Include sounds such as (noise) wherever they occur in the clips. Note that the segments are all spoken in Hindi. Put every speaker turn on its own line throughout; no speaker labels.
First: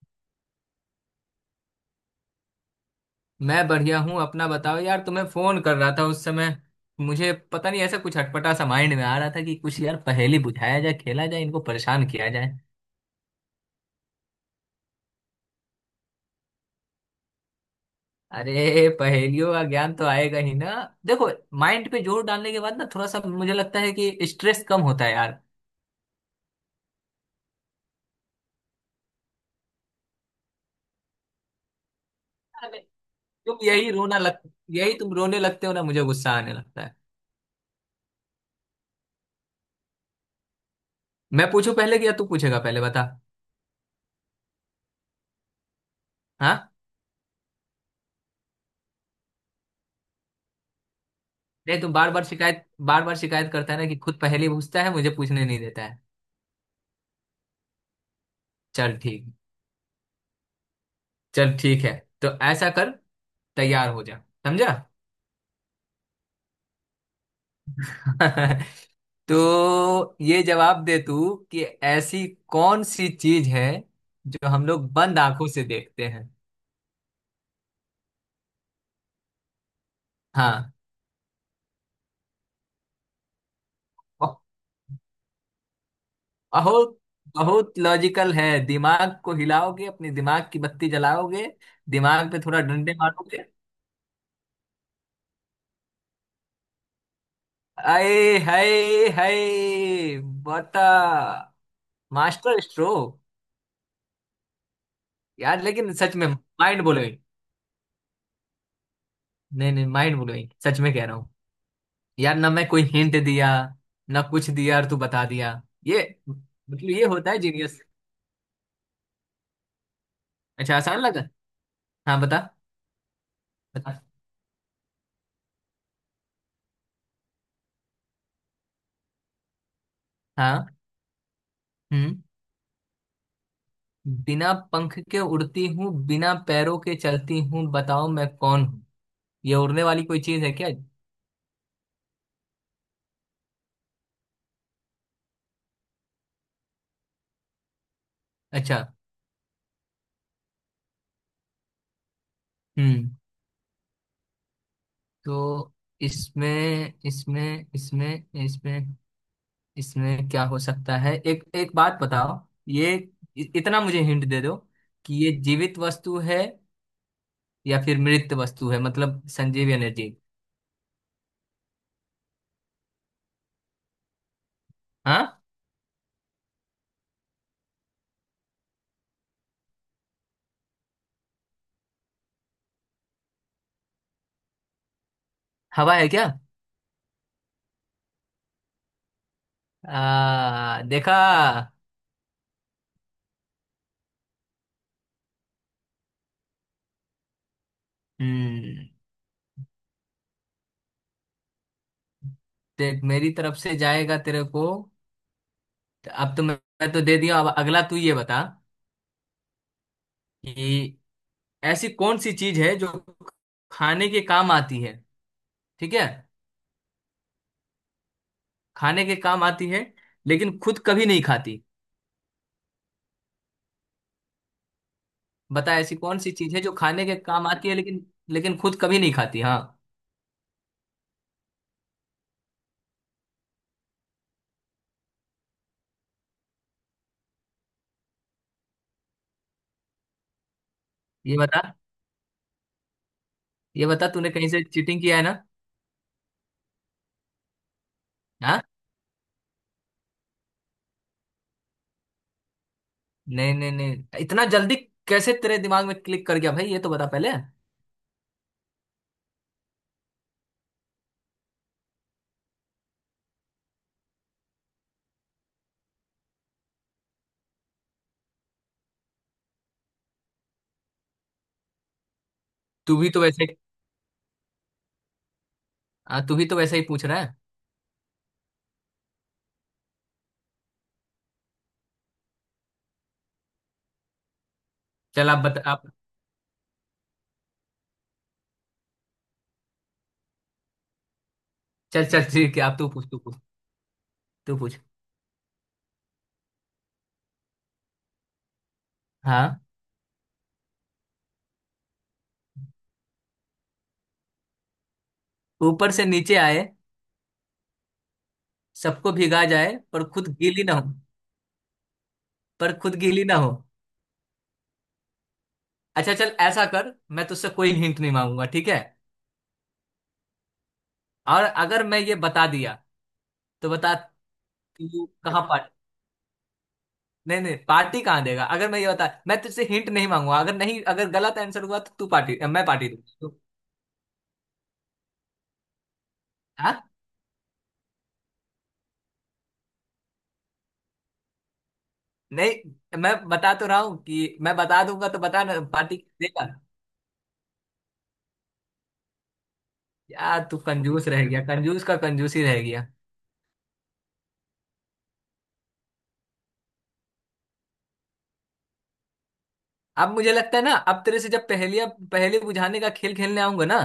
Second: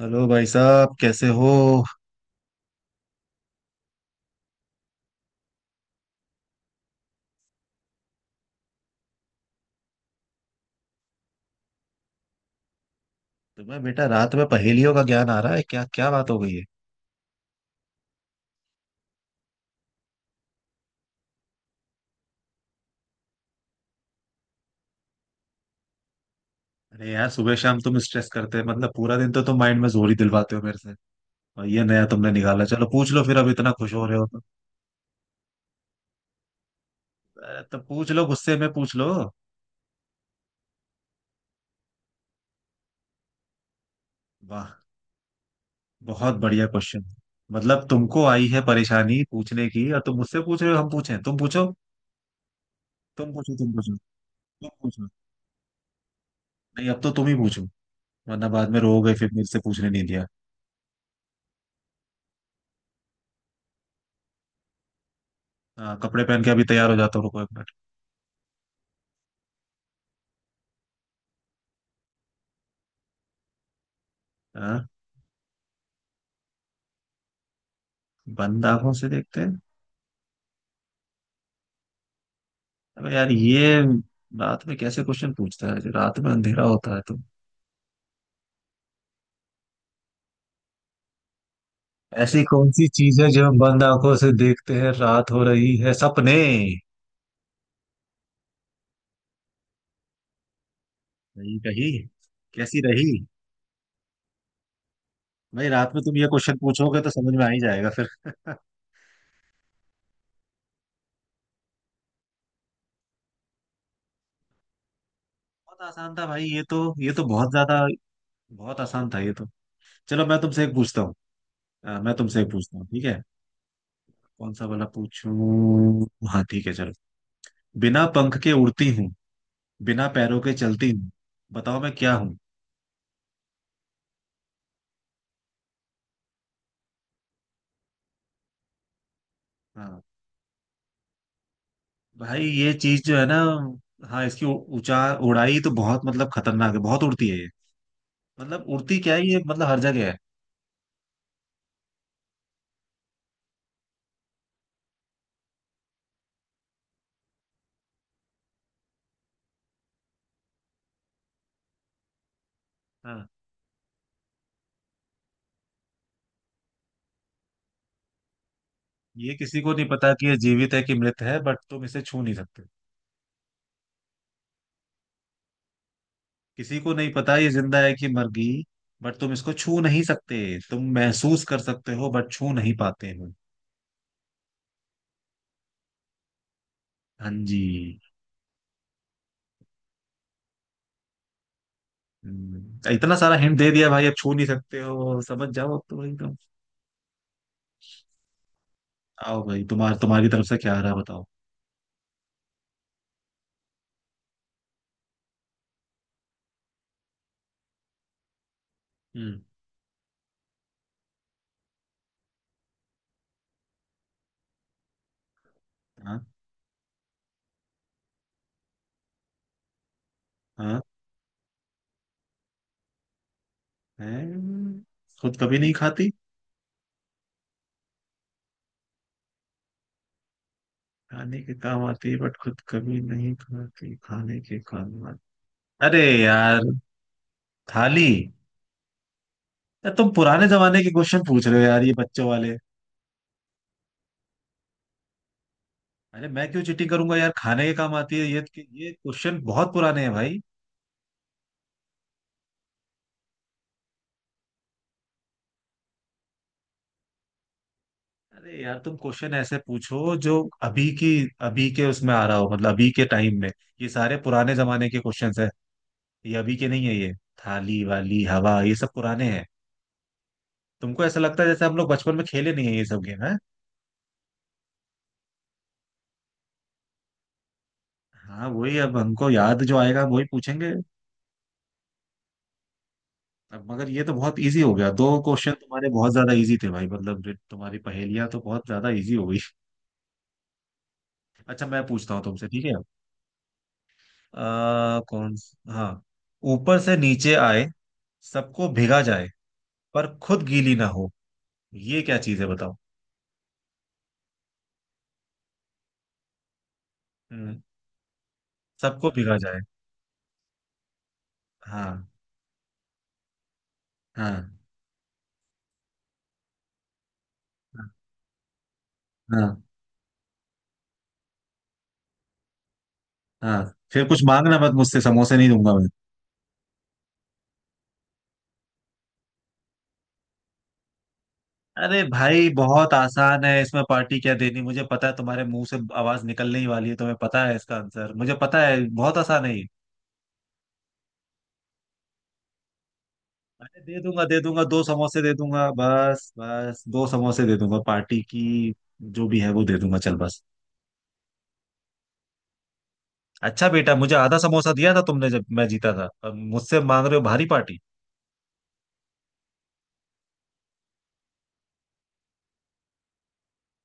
हेलो भाई साहब, कैसे हो।
मैं बढ़िया हूँ। अपना बताओ यार, तुम्हें फोन कर रहा था उस समय। मुझे पता नहीं, ऐसा कुछ अटपटा सा माइंड में आ रहा था कि कुछ यार पहेली बुझाया जाए, खेला जाए, इनको परेशान किया जाए।
तुम्हें बेटा रात में पहेलियों का ज्ञान आ रहा है क्या? क्या बात हो गई है।
अरे, पहेलियों का ज्ञान तो आएगा ही ना। देखो, माइंड पे जोर डालने के बाद ना थोड़ा सा मुझे लगता है कि स्ट्रेस कम होता है यार।
अरे यार, सुबह शाम तुम स्ट्रेस करते हैं, मतलब पूरा दिन तो तुम माइंड में जोर ही दिलवाते हो मेरे से। और ये नया तुमने निकाला,
अरे,
चलो पूछ लो फिर, अब
तुम
इतना
यही
खुश हो रहे
रोना
हो
लग
तो।
यही तुम रोने लगते हो ना, मुझे गुस्सा आने लगता है।
अरे, तो पूछ लो, गुस्से में पूछ लो।
मैं पूछूं पहले कि या तू पूछेगा पहले, बता।
वाह, बहुत
हाँ।
बढ़िया क्वेश्चन। मतलब तुमको आई है परेशानी पूछने की और तुम मुझसे पूछ रहे हो हम पूछे तुम पूछो।
नहीं, तुम बार बार शिकायत
तुम पूछो। तुम
करता है ना
पूछो।
कि खुद पहेली
तुम
पूछता है,
पूछो।
मुझे पूछने नहीं देता है।
नहीं, अब तो तुम ही पूछो, वरना बाद में
चल
रोओगे
ठीक
फिर मेरे से पूछने नहीं दिया।
चल ठीक है, तो ऐसा कर, तैयार हो जा, समझा।
हाँ, कपड़े पहन के अभी तैयार हो जाता हूँ, रुको एक मिनट।
(laughs) तो ये जवाब दे तू कि ऐसी कौन सी चीज है जो हम
हाँ?
लोग बंद आंखों से देखते हैं।
बंद आंखों से देखते हैं।
हाँ।
अबे यार, ये
ब-
रात में कैसे क्वेश्चन पूछता है, रात में अंधेरा होता
बहुत,
है तो।
बहुत लॉजिकल है। दिमाग को हिलाओगे, अपने दिमाग की बत्ती जलाओगे, दिमाग पे
ऐसी
थोड़ा
कौन सी
डंडे
चीज है
मारोगे।
जो हम बंद आंखों से देखते हैं, रात हो रही है, सपने।
आए, हाय, हाय, बता।
नहीं कही।
मास्टर
कैसी रही।
स्ट्रोक। यार
भाई रात
लेकिन
में तुम
सच
ये
में
क्वेश्चन
माइंड
पूछोगे तो
ब्लोइंग।
समझ में आ ही जाएगा फिर। (laughs)
नहीं नहीं, माइंड ब्लोइंग सच में कह रहा हूँ। यार ना मैं कोई हिंट दिया ना कुछ दिया, और तू बता दिया।
बहुत
ये
आसान था भाई,
मतलब ये
ये तो
होता है
बहुत
जीनियस।
ज्यादा। बहुत आसान था ये तो। चलो मैं तुमसे एक
अच्छा, आसान
पूछता हूँ।
लगा।
मैं
हाँ बता,
तुमसे एक पूछता हूँ, ठीक है।
बता।
कौन सा वाला पूछूं। हाँ ठीक है, चलो। बिना पंख के उड़ती हूँ, बिना पैरों के
हाँ,
चलती हूँ, बताओ मैं क्या
हम्म।
हूँ।
बिना पंख के उड़ती हूँ, बिना पैरों के चलती हूँ, बताओ मैं कौन हूँ। ये उड़ने
हाँ,
वाली कोई चीज है क्या?
भाई ये चीज जो है ना, हाँ, इसकी ऊंचा उड़ाई तो बहुत, मतलब खतरनाक है, बहुत उड़ती है ये। मतलब
अच्छा,
उड़ती क्या है ये, मतलब हर जगह है।
हम्म। तो इसमें इसमें इसमें इसमें इसमें क्या हो सकता है, एक एक बात बताओ। ये,
हाँ,
इतना मुझे हिंट दे दो कि ये जीवित वस्तु है या फिर मृत वस्तु है, मतलब
ये किसी
संजीव
को नहीं
एनर्जी।
पता कि ये जीवित है कि मृत है, बट तुम इसे छू नहीं सकते।
हाँ,
किसी को नहीं पता ये जिंदा है कि मर गई, बट तुम इसको छू नहीं सकते। तुम महसूस कर सकते हो बट छू नहीं पाते हो।
हवा है क्या?
हाँ जी।
आ, देखा।
इतना सारा हिंट दे दिया भाई, अब छू नहीं सकते हो, समझ जाओ अब तो एकदम।
हम्म।
आओ भाई, तुम्हारी तरफ से क्या आ रहा है, बताओ।
देख, मेरी तरफ से जाएगा तेरे को। तो अब तो मैं तो दे दिया, अब अगला तू ये बता
हम्म।
कि ऐसी कौन सी चीज है जो खाने के काम आती है, ठीक है?
हाँ।
खाने के काम आती है लेकिन खुद
हाँ।
कभी नहीं खाती।
हैं। खुद कभी नहीं
बता ऐसी
खाती।
कौन सी चीज है जो खाने के काम आती है लेकिन लेकिन खुद कभी नहीं खाती। हाँ,
खाने के काम आती है बट खुद कभी नहीं खाती, खाने के काम आती। अरे यार, थाली। यार तुम पुराने जमाने के क्वेश्चन
ये
पूछ रहे
बता,
हो यार, ये बच्चों वाले।
ये बता, तूने कहीं से चीटिंग किया है ना।
अरे मैं क्यों चिटिंग करूंगा यार, खाने के काम आती है ये।
हाँ।
ये क्वेश्चन बहुत पुराने हैं भाई।
नहीं नहीं नहीं, इतना जल्दी कैसे तेरे दिमाग में क्लिक कर गया भाई, ये तो बता पहले।
अरे यार, तुम क्वेश्चन ऐसे पूछो जो अभी की, अभी के उसमें आ रहा हो, मतलब अभी के टाइम में। ये सारे पुराने जमाने के क्वेश्चंस हैं। ये अभी के नहीं है ये। थाली वाली हवा ये सब पुराने हैं। तुमको ऐसा लगता है जैसे हम लोग बचपन में खेले नहीं है ये
तू
सब
भी तो
गेम है।
वैसे हाँ, तू भी तो वैसे ही पूछ रहा है।
हाँ वही, अब हमको याद जो आएगा वही पूछेंगे। अब मगर ये तो बहुत इजी हो गया, दो
चल आप
क्वेश्चन
बता, आप।
तुम्हारे बहुत ज्यादा इजी थे भाई, मतलब जो तुम्हारी पहेलियां तो बहुत ज्यादा इजी हो गई। (laughs) अच्छा मैं
चल
पूछता हूँ
चल
तुमसे,
ठीक है,
ठीक है।
आप, तू पूछ। तू पूछ।
कौन। हाँ। ऊपर से नीचे आए, सबको भिगा जाए,
हाँ।
पर खुद गीली ना हो, ये क्या चीज है बताओ।
ऊपर से नीचे आए,
हम्म। सबको
सबको
भिगा
भिगा
जाए।
जाए, पर खुद गीली ना हो।
हाँ।
पर खुद गीली ना हो।
हाँ।
अच्छा चल ऐसा कर, मैं तुझसे कोई
हाँ।
हिंट नहीं मांगूंगा, ठीक है?
हाँ।
और अगर मैं ये बता दिया
हाँ।
तो बता,
फिर कुछ मांगना मत मुझसे,
तू
समोसे
कहाँ
नहीं
पा
दूंगा।
नहीं नहीं, पार्टी कहाँ देगा? अगर मैं ये बता, मैं तुझसे हिंट नहीं मांगूंगा, अगर नहीं, अगर गलत आंसर हुआ तो
अरे
तू पार्टी,
भाई
मैं पार्टी
बहुत
दूंगा, तू-
आसान है, इसमें पार्टी क्या देनी, मुझे पता है तुम्हारे मुंह से आवाज निकलने ही वाली
हाँ।
है, तुम्हें पता है इसका आंसर, मुझे पता है, बहुत आसान है ये।
नहीं, मैं बता तो रहा
अरे
हूँ
दे दूंगा
कि
दे
मैं
दूंगा, दो
बता दूंगा, तो
समोसे दे
बता ना
दूंगा,
पार्टी
बस
देगा।
बस दो समोसे दे दूंगा पार्टी की। जो भी है वो दे दूंगा, चल बस।
यार तू कंजूस रह गया, कंजूस का कंजूस ही रह गया।
अच्छा बेटा, मुझे आधा समोसा दिया था तुमने जब मैं जीता था, अब मुझसे मांग रहे हो भारी पार्टी।
अब मुझे लगता है ना, अब तेरे से जब पहेलियां पहेली बुझाने का खेल खेलने आऊंगा ना,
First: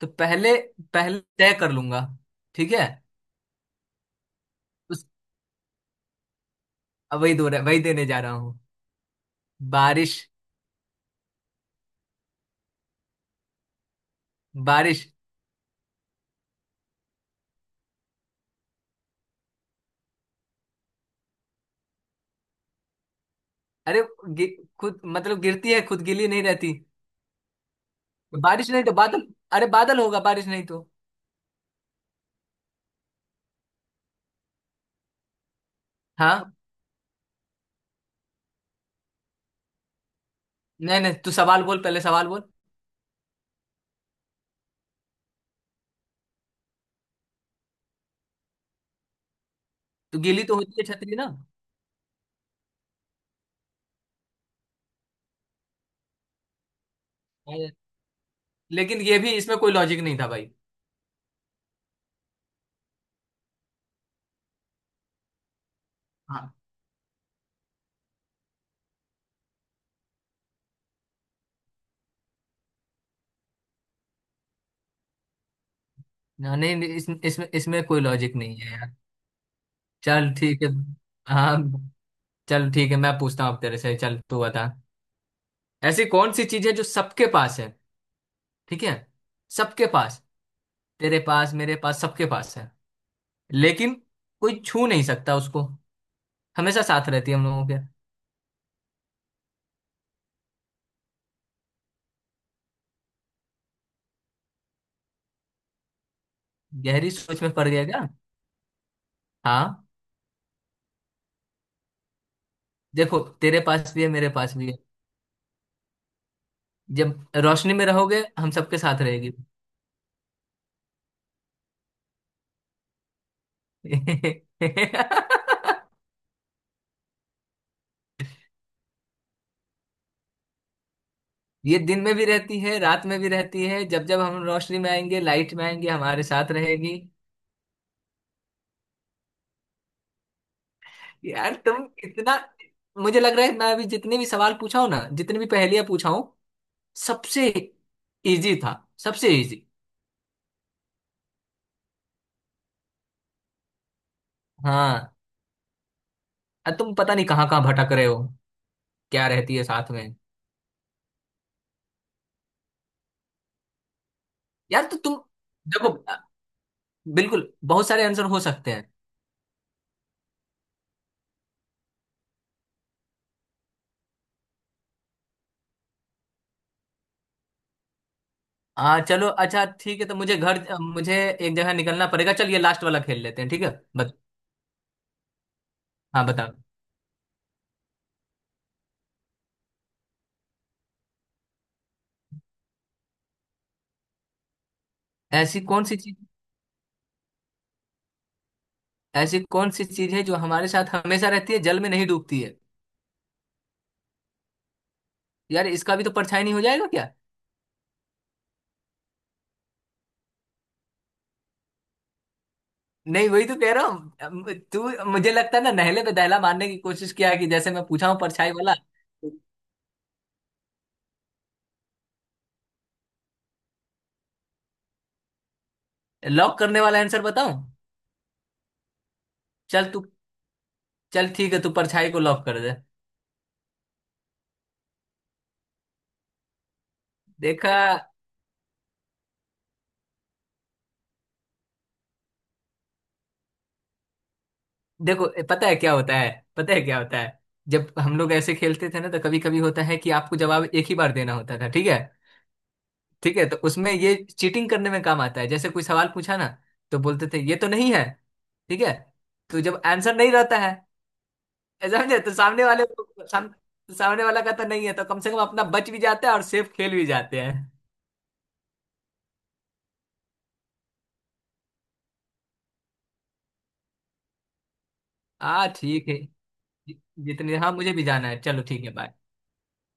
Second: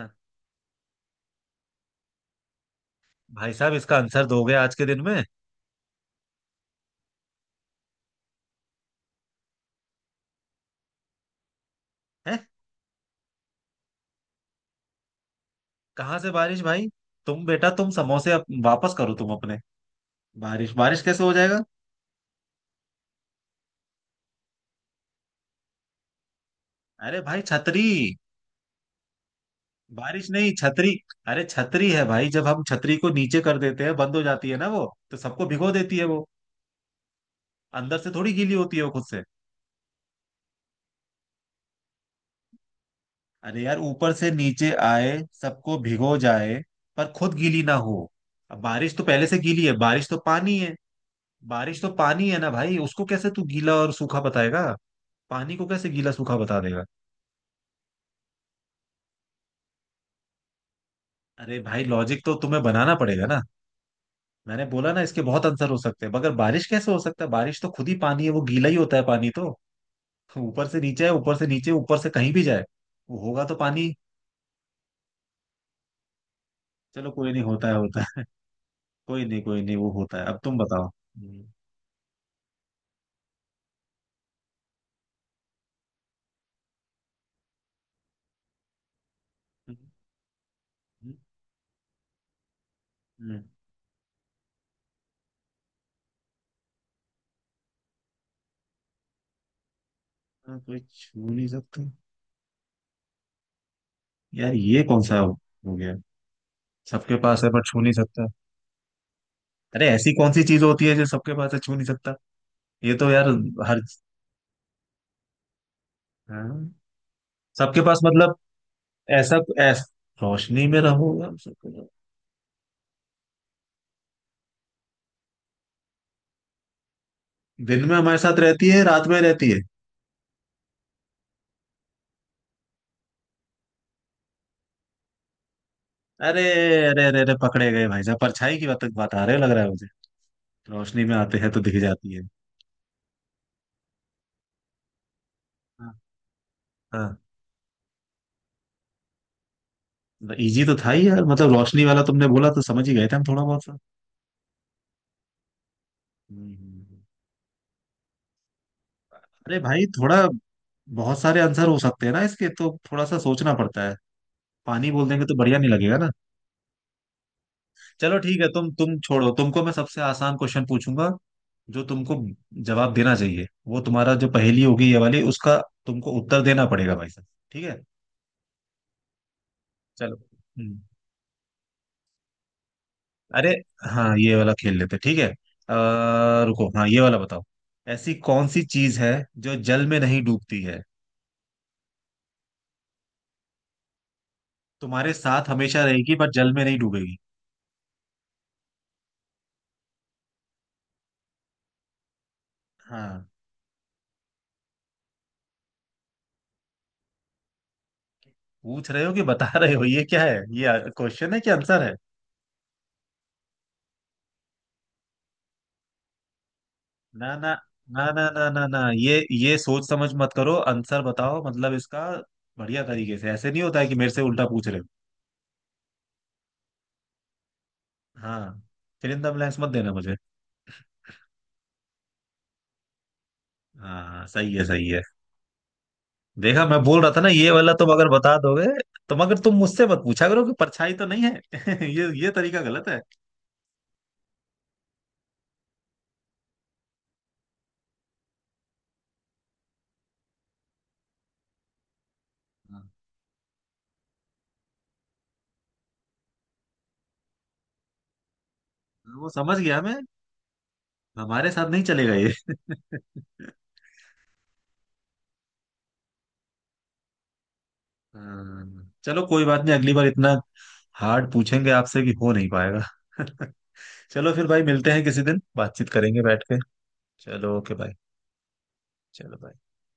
तो पहले पहले तय कर लूंगा, ठीक है।
भाई साहब इसका आंसर दोगे आज के दिन
उस
में।
अब वही दो, वही देने जा रहा हूँ। बारिश।
है।
बारिश।
कहाँ से बारिश भाई। तुम बेटा, तुम समोसे वापस करो तुम अपने। बारिश, बारिश कैसे हो जाएगा।
अरे, गि- खुद मतलब गिरती है, खुद गीली नहीं रहती।
अरे भाई छतरी।
बारिश नहीं तो बादल। अरे बादल होगा,
बारिश
बारिश
नहीं,
नहीं तो।
छतरी। अरे छतरी है भाई, जब हम छतरी को नीचे कर देते हैं बंद हो जाती है ना वो, तो सबको भिगो देती है वो।
हाँ।
अंदर से थोड़ी गीली होती है वो खुद से।
नहीं नहीं, तू सवाल बोल, पहले सवाल बोल।
अरे यार, ऊपर से नीचे आए, सबको भिगो जाए, पर खुद गीली ना हो। अब बारिश तो पहले से गीली है, बारिश तो
तो गीली तो
पानी है।
होती है छतरी ना।
बारिश तो पानी है ना भाई, उसको कैसे तू गीला और सूखा बताएगा। पानी को कैसे गीला सूखा बता देगा।
अरे, लेकिन ये भी इसमें कोई लॉजिक नहीं था भाई।
अरे भाई, लॉजिक तो तुम्हें बनाना पड़ेगा ना। मैंने बोला ना, इसके बहुत आंसर हो सकते हैं, मगर
हाँ।
बारिश कैसे हो सकता है, बारिश तो खुद ही पानी है, वो गीला ही होता है पानी तो। तो ऊपर से नीचे है, ऊपर से नीचे, ऊपर से कहीं भी जाए वो होगा तो पानी।
ना, नहीं नहीं,
चलो, कोई नहीं,
इसमें
होता है
इसमें कोई
होता है।
लॉजिक नहीं है
(laughs)
यार।
कोई नहीं कोई नहीं, वो होता है,
चल
अब तुम
ठीक है
बताओ।
हाँ, चल ठीक है, मैं पूछता हूँ अब तेरे से, चल तू बता। ऐसी कौन सी चीज है जो सबके पास है, ठीक है?
हम्म,
सबके पास, तेरे पास, मेरे पास, सबके पास है,
हम्म,
लेकिन कोई छू नहीं सकता उसको, हमेशा साथ रहती है हम लोगों के।
हाँ, कोई छू नहीं सकता। यार ये कौन सा हो गया।
गहरी
सबके
सोच
पास है
में
पर
पड़
छू
गया
नहीं
क्या?
सकता।
हाँ।
अरे ऐसी कौन सी चीज होती है जो सबके पास है, छू नहीं सकता। ये तो
देखो,
यार।
तेरे
हर।
पास भी है, मेरे पास भी है,
हाँ।
जब रोशनी
सबके
में
पास
रहोगे
मतलब।
हम सबके साथ रहेगी।
ऐसा रोशनी में रहोगे हम सबके पास। दिन में हमारे साथ रहती है, रात में रहती है।
(laughs) ये दिन में भी रहती है, रात में भी रहती है, जब जब हम रोशनी में आएंगे, लाइट में आएंगे, हमारे
अरे
साथ रहेगी।
अरे अरे अरे, पकड़े गए भाई साहब, परछाई की बात बता रहे हो लग रहा है मुझे। रोशनी में आते हैं
यार
तो दिख
तुम
जाती है।
इतना मुझे लग रहा है मैं अभी जितने भी सवाल पूछा हूं ना, जितनी भी पहेलियां
हाँ।
पूछा हूं,
हाँ।
सबसे इजी था सबसे इजी।
इजी तो था ही यार, मतलब रोशनी वाला तुमने बोला तो समझ ही गए थे हम थोड़ा बहुत सा।
हाँ।
हम्म,
अब तुम
हम्म।
पता नहीं कहाँ कहाँ भटक रहे हो, क्या रहती
अरे
है
भाई
साथ में।
थोड़ा, बहुत सारे आंसर हो सकते हैं ना इसके, तो थोड़ा सा सोचना पड़ता है।
यार
पानी
तो
बोल
तुम
देंगे तो बढ़िया नहीं
देखो,
लगेगा ना।
बिल्कुल, बहुत सारे
चलो
आंसर
ठीक
हो
है, तुम
सकते हैं।
तुम छोड़ो, तुमको मैं सबसे आसान क्वेश्चन पूछूंगा, जो तुमको, जवाब देना चाहिए वो तुम्हारा, जो पहेली होगी ये वाली उसका तुमको उत्तर देना पड़ेगा भाई साहब, ठीक है।
आ, चलो, अच्छा ठीक है,
चलो। हम्म।
मुझे एक जगह निकलना पड़ेगा, चल ये लास्ट वाला खेल लेते हैं,
अरे।
ठीक है।
हाँ
बत,
ये वाला खेल लेते, ठीक है।
हाँ बताओ।
रुको, हाँ ये वाला बताओ। ऐसी कौन सी चीज है जो जल में नहीं डूबती है, तुम्हारे साथ
ऐसी
हमेशा
कौन सी
रहेगी
चीज
पर जल में नहीं डूबेगी।
ऐसी कौन सी चीज है जो हमारे साथ हमेशा रहती है, जल में नहीं डूबती है?
हाँ।
यार इसका भी तो परछाई नहीं हो जाएगा क्या?
पूछ रहे हो कि बता रहे हो, ये क्या है, ये क्वेश्चन है कि आंसर है।
नहीं, वही तो कह रहा हूँ। तू, मुझे लगता है ना, नहले पे दहला मारने की कोशिश
ना
किया है कि
ना
जैसे मैं
ना
पूछा हूँ
ना ना
परछाई
ना
वाला।
ना, ये सोच समझ मत करो, आंसर बताओ मतलब इसका, बढ़िया तरीके से, ऐसे नहीं होता है कि मेरे से उल्टा पूछ रहे हो।
लॉक करने वाला आंसर बताऊं?
हाँ। फिर इन द ब्लैंक्स मत
चल
देना
तू
मुझे।
चल ठीक है, तू परछाई को लॉक कर दे।
हाँ सही है, सही है। देखा मैं बोल रहा था ना, ये वाला
देखा।
तुम अगर बता दोगे तो, मगर तुम मुझसे मत पूछा करो कि परछाई तो नहीं है। (laughs) ये तरीका गलत है।
देखो पता है क्या होता है, पता है क्या होता है, जब हम लोग ऐसे खेलते थे ना तो कभी कभी होता है कि आपको जवाब एक ही बार देना होता था, ठीक है।
हाँ,
ठीक है, तो उसमें ये चीटिंग करने में काम आता है, जैसे कोई सवाल पूछा ना तो बोलते थे ये तो नहीं है, ठीक है।
वो समझ
तो
गया
जब
मैं।
आंसर नहीं रहता है,
हमारे साथ नहीं
ऐसा
चलेगा
समझे
ये।
तो सामने वाले को- साम,
(laughs)
सामने वाला का तो नहीं है, तो कम से कम अपना बच भी जाता है और सेफ खेल भी जाते हैं।
हाँ, चलो कोई बात नहीं, अगली बार इतना हार्ड पूछेंगे आपसे कि हो नहीं पाएगा। (laughs) चलो फिर भाई, मिलते हैं किसी दिन,
हाँ
बातचीत
ठीक है।
करेंगे बैठ के।
जि- जितने,
चलो
हाँ
ओके
मुझे
भाई।
भी जाना है, चलो ठीक है, बाय।
चलो bye।